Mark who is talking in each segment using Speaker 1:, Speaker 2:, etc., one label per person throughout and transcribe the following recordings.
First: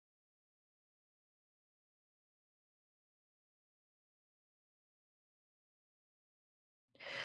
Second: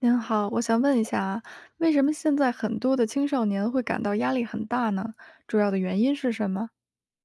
Speaker 1: 您好，我想问一下啊，为什么现在很多的青少年会感到压力很大呢？主要的原因是什么？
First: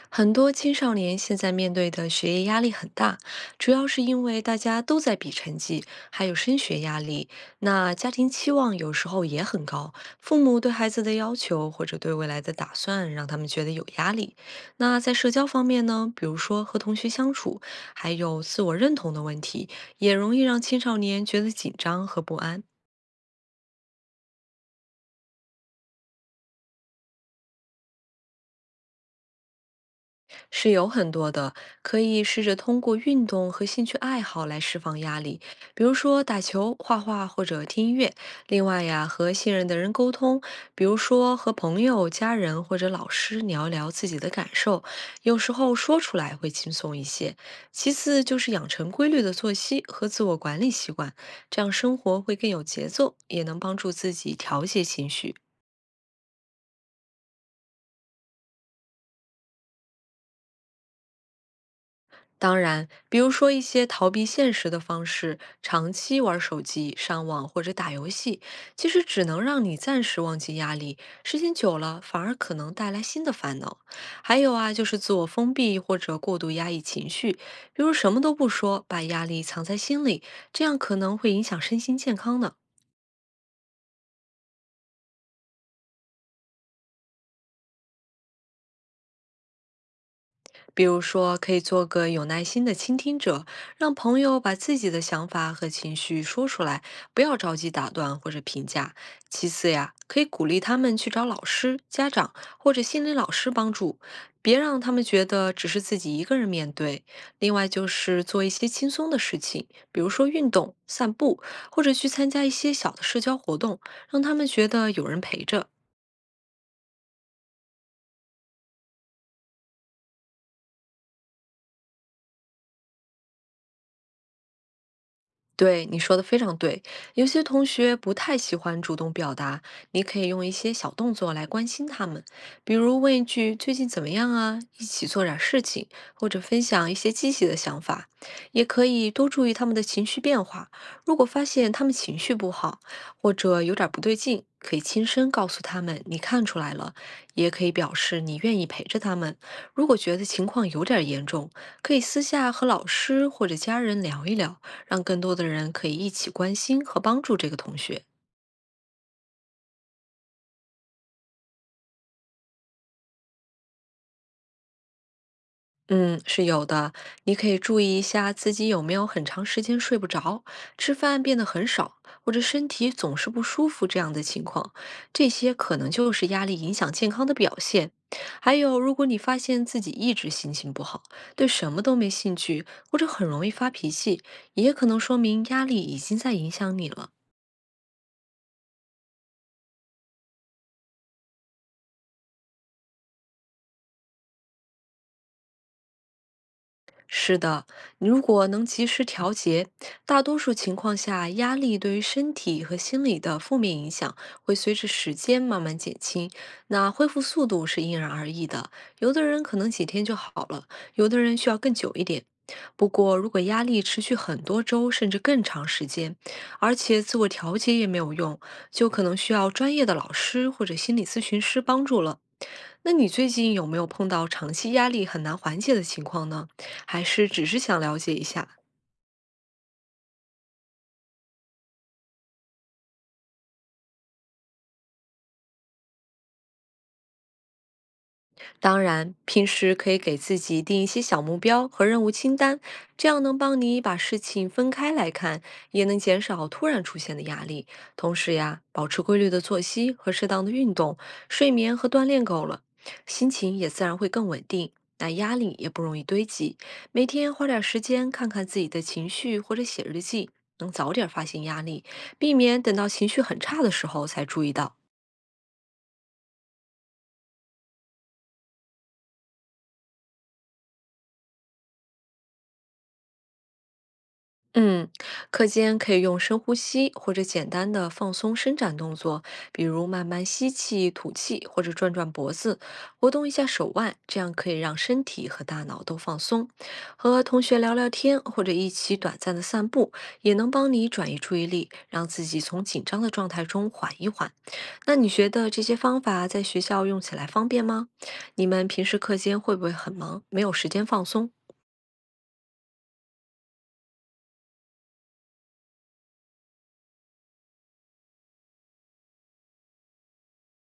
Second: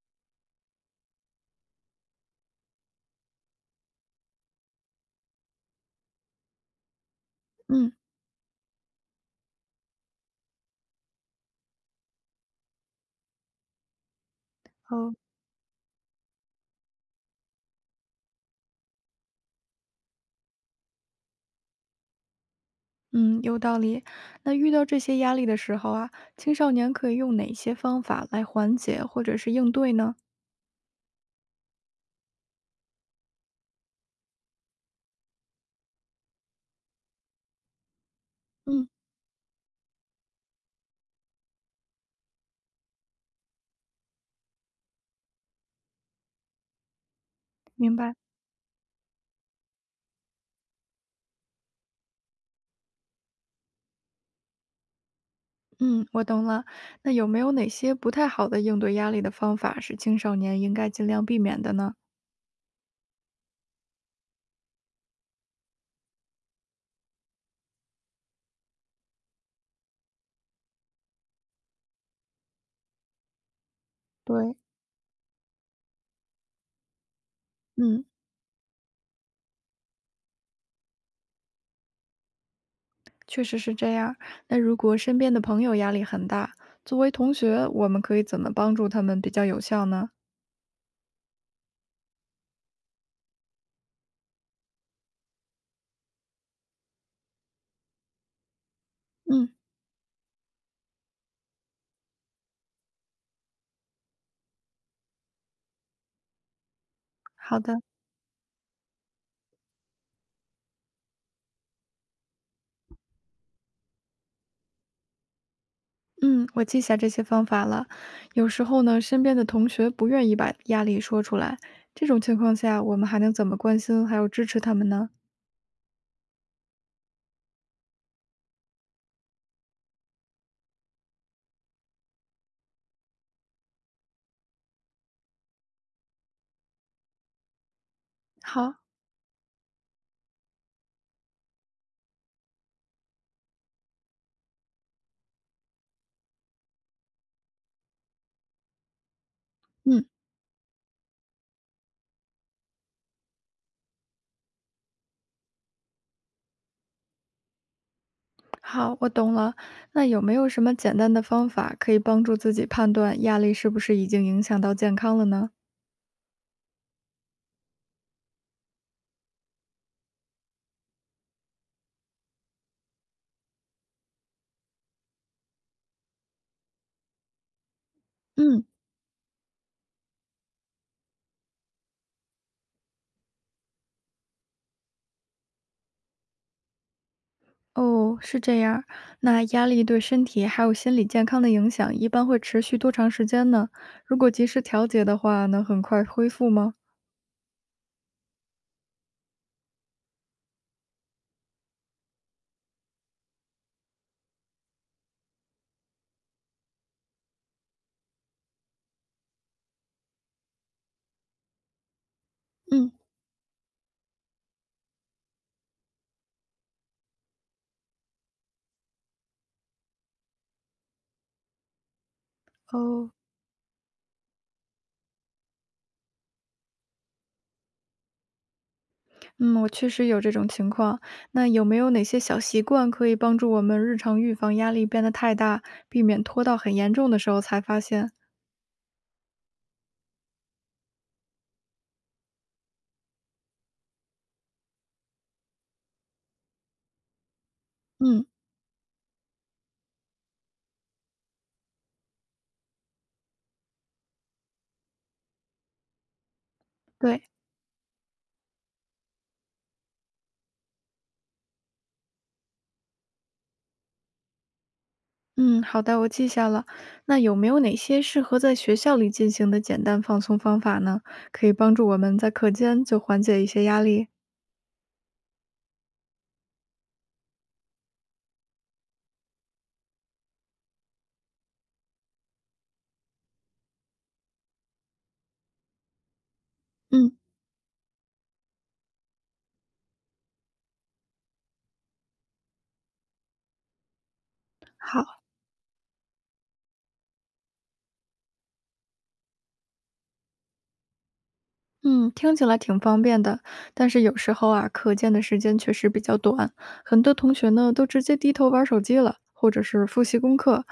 Speaker 2: 很多青少年现在面对的学业压力很大，主要是因为大家都在比成绩，还有升学压力。
Speaker 1: 嗯，
Speaker 2: 那家庭期望有时候也很高，父母对孩子的要求或者对未来的打算，让他们觉得有压力。那
Speaker 1: 哦，
Speaker 2: 在社交方面呢，比如说和同学相处，还有自我认同的问题，也容易让青少年觉得紧张和不安。
Speaker 1: 嗯，有道理。那遇到这些压力的时候啊，青少年可以用哪些方法来缓解或者是应对呢？
Speaker 2: 是有很多的，可以试着通过运动和兴趣爱好来释放压力，比如说打球、画画或者听音乐。另外
Speaker 1: 嗯，
Speaker 2: 呀，和信任的人沟通，比如说和朋友、家人或者老师聊一聊自己的感受，有时候说出来会轻松一些。其
Speaker 1: 明白。
Speaker 2: 次就是养成规律的作息和自我管理习惯，这样生活会更有节奏，也能帮助自己调节情绪。
Speaker 1: 嗯，我懂了。那有没有哪些不太好的应对压力的方法是青少年应该尽量避免的呢？
Speaker 2: 当然，比如说一些逃避现实的方式，长期玩手机、上网或者打游戏，其实只能让你暂时忘记压力，时间久了反而可能带来新的烦恼。还有
Speaker 1: 对，
Speaker 2: 啊，就是自我封闭或者过度压抑情绪，比如
Speaker 1: 嗯。
Speaker 2: 什么都不说，把压力藏在心里，这样可能会影响身心健康呢。
Speaker 1: 确实是这样。那如果身边的朋友压力很大，作为同学，我们可以怎么帮助他们比较有效呢？
Speaker 2: 比如说，可以做个有耐心的倾听者，让朋友把自己的想法和情绪说出来，不要着急打断或者评价。其
Speaker 1: 嗯，
Speaker 2: 次呀，可以鼓励他们去找老师、家长或者心理老师帮助，别让他们觉得只是自己一个人面对。另
Speaker 1: 好
Speaker 2: 外
Speaker 1: 的，
Speaker 2: 就是做一些轻松的事情，比如说运动、散步，或者去参加一些小的社交活动，让他们觉得有人陪着。
Speaker 1: 嗯，我记下这些方法了。有时候呢，身边的同学不愿意把压力说出来，这种情况下，我们还能怎么关心还有支持他们呢？
Speaker 2: 对，你说的非常对，有些同学不太喜欢主动表达，你可以用一些小动作来关心他们，比如问一句“最近怎么样啊”，一起做点事情，或者分享一些积极的想法，也
Speaker 1: 好，
Speaker 2: 可以多注意他们的情绪变化。如果发现他们情绪不好，或者有点不对劲，可以轻声告诉他们你看出来了，也可以表示你愿意陪着他们。如果
Speaker 1: 嗯，
Speaker 2: 觉得情况有点严重，可以私下和老师或者家人聊一聊。让更多的人可以一起关心和帮助这个同学。
Speaker 1: 好，我懂了。那有没有什么简单的方法可以帮助自己判断压力是不是已经影响到健康了呢？
Speaker 2: 嗯，是有的。你可以注意一下自己有没有很长时间睡不着，吃饭变得很少，或者身体总是不舒服这样的情况，这些可能就是压力影响健康的表现。还
Speaker 1: 嗯。
Speaker 2: 有，如果你发现自己一直心情不好，对什么都没兴趣，或者很容易发脾气，也可能说明压力已经在影响你了。
Speaker 1: 哦，是这样儿。那压力对身体还有心理健康的影响，一般会持续多长时间呢？如果及时调节的话，能很快恢复吗？
Speaker 2: 是的，你如果能及时调节，大多数情况下，压力对于身体和心理的负面影响会随着时间慢慢减轻。那恢复速度是因人而异的，有的人可能几天就好了，有的人需要更久一点。不
Speaker 1: 嗯，
Speaker 2: 过，如果压力持续很多周甚至更长时间，而且自我调节也没有用，就可能需要专业的老师或者心理咨询师帮助了。那你
Speaker 1: 哦，
Speaker 2: 最近有没有碰到长期压力很难缓解的情况呢？还是只是想了解一下？
Speaker 1: 嗯，我确实有这种情况。那有没有哪些小习惯可以帮助我们日常预防压力变得太大，避免拖到很严重的时候才发现？
Speaker 2: 当然，平时可以给自己定一些小目标和任务清单，这样能帮你把事情分开来看，也能减少突然出现的压力。同
Speaker 1: 嗯，
Speaker 2: 时呀，保持规律的作息和适当的运动，睡眠和锻炼够了，心情也自然会更稳定，那压力也不容易堆积。每
Speaker 1: 对，
Speaker 2: 天花点时间看看自己的情绪或者写日记，能早点发现压力，避免等到情绪很差的时候才注意到。
Speaker 1: 嗯，好的，我记下了。那有没有哪些适合在学校里进行的简单放松方法呢？可以帮助我们在课间就缓解一些压力。
Speaker 2: 嗯，课间可以用深呼吸或者简单的放松伸展动作，比如慢慢吸气、吐气，或者转转脖子，活动一下手腕，这样可以让身体和大脑都放松。
Speaker 1: 嗯。
Speaker 2: 和同学聊聊天，或者一起短暂的散步，也能帮你转移注意力，让自己从紧张的状态中缓一缓。那你
Speaker 1: 好，
Speaker 2: 觉得这些方法在学校用起来方便吗？你们平时课间会不会很忙，没有时间放松？
Speaker 1: 嗯，听起来挺方便的，但是有时候啊，课间的时间确实比较短，很多同学呢都直接低头玩手机了，或者是复习功课。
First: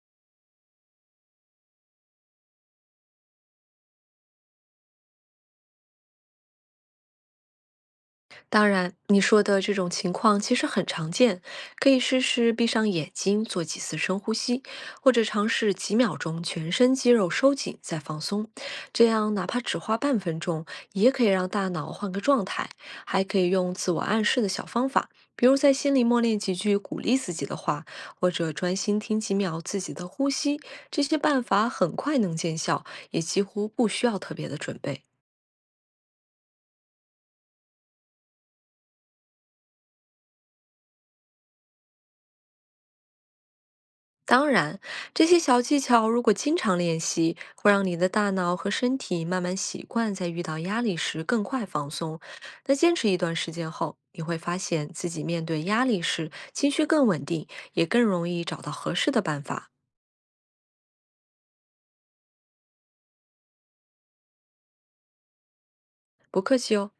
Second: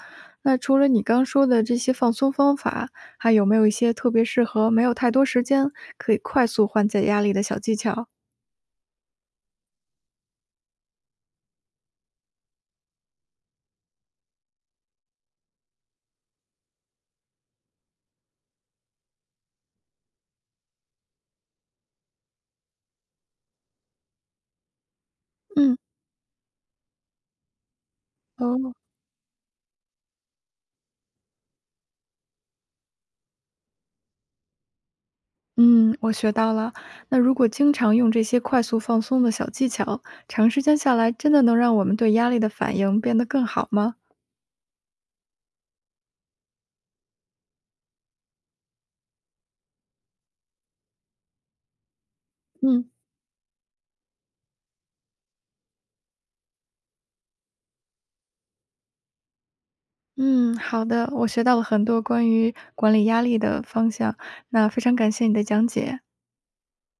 Speaker 1: 那除了你刚说的这些放松方法，还有没有一些特别适合没有太多时间，可以快速缓解压力的小技巧？
Speaker 2: 当然，你说的这种情况其实很常见，可以试试闭上眼睛做几次深呼吸，或者尝试几秒钟全身肌肉收紧再放松。这样哪怕只花半分钟，也可以让大脑换个状态。还可以用自我暗示的小方法，比如在
Speaker 1: 嗯，
Speaker 2: 心里默念几句鼓励自己的话，或者
Speaker 1: 哦，
Speaker 2: 专心听几秒自己的呼吸。这些办法很快能见效，也几乎不需要特别的准备。
Speaker 1: 嗯，我学到了。那如果经常用这些快速放松的小技巧，长时间下来，真的能让我们对压力的反应变得更好吗？
Speaker 2: 当然，这些小技巧如果经常练习，会让你的大脑和身体慢慢习惯在遇到压力时更快放松。那
Speaker 1: 嗯。
Speaker 2: 坚持一段时间后，你会发现自己面对压力时情绪更稳定，也更容易找到合适的办法。
Speaker 1: 嗯，好的，我学到了很多关于管理压力的方向，那非常感谢你的讲解。
Speaker 2: 不客气哦。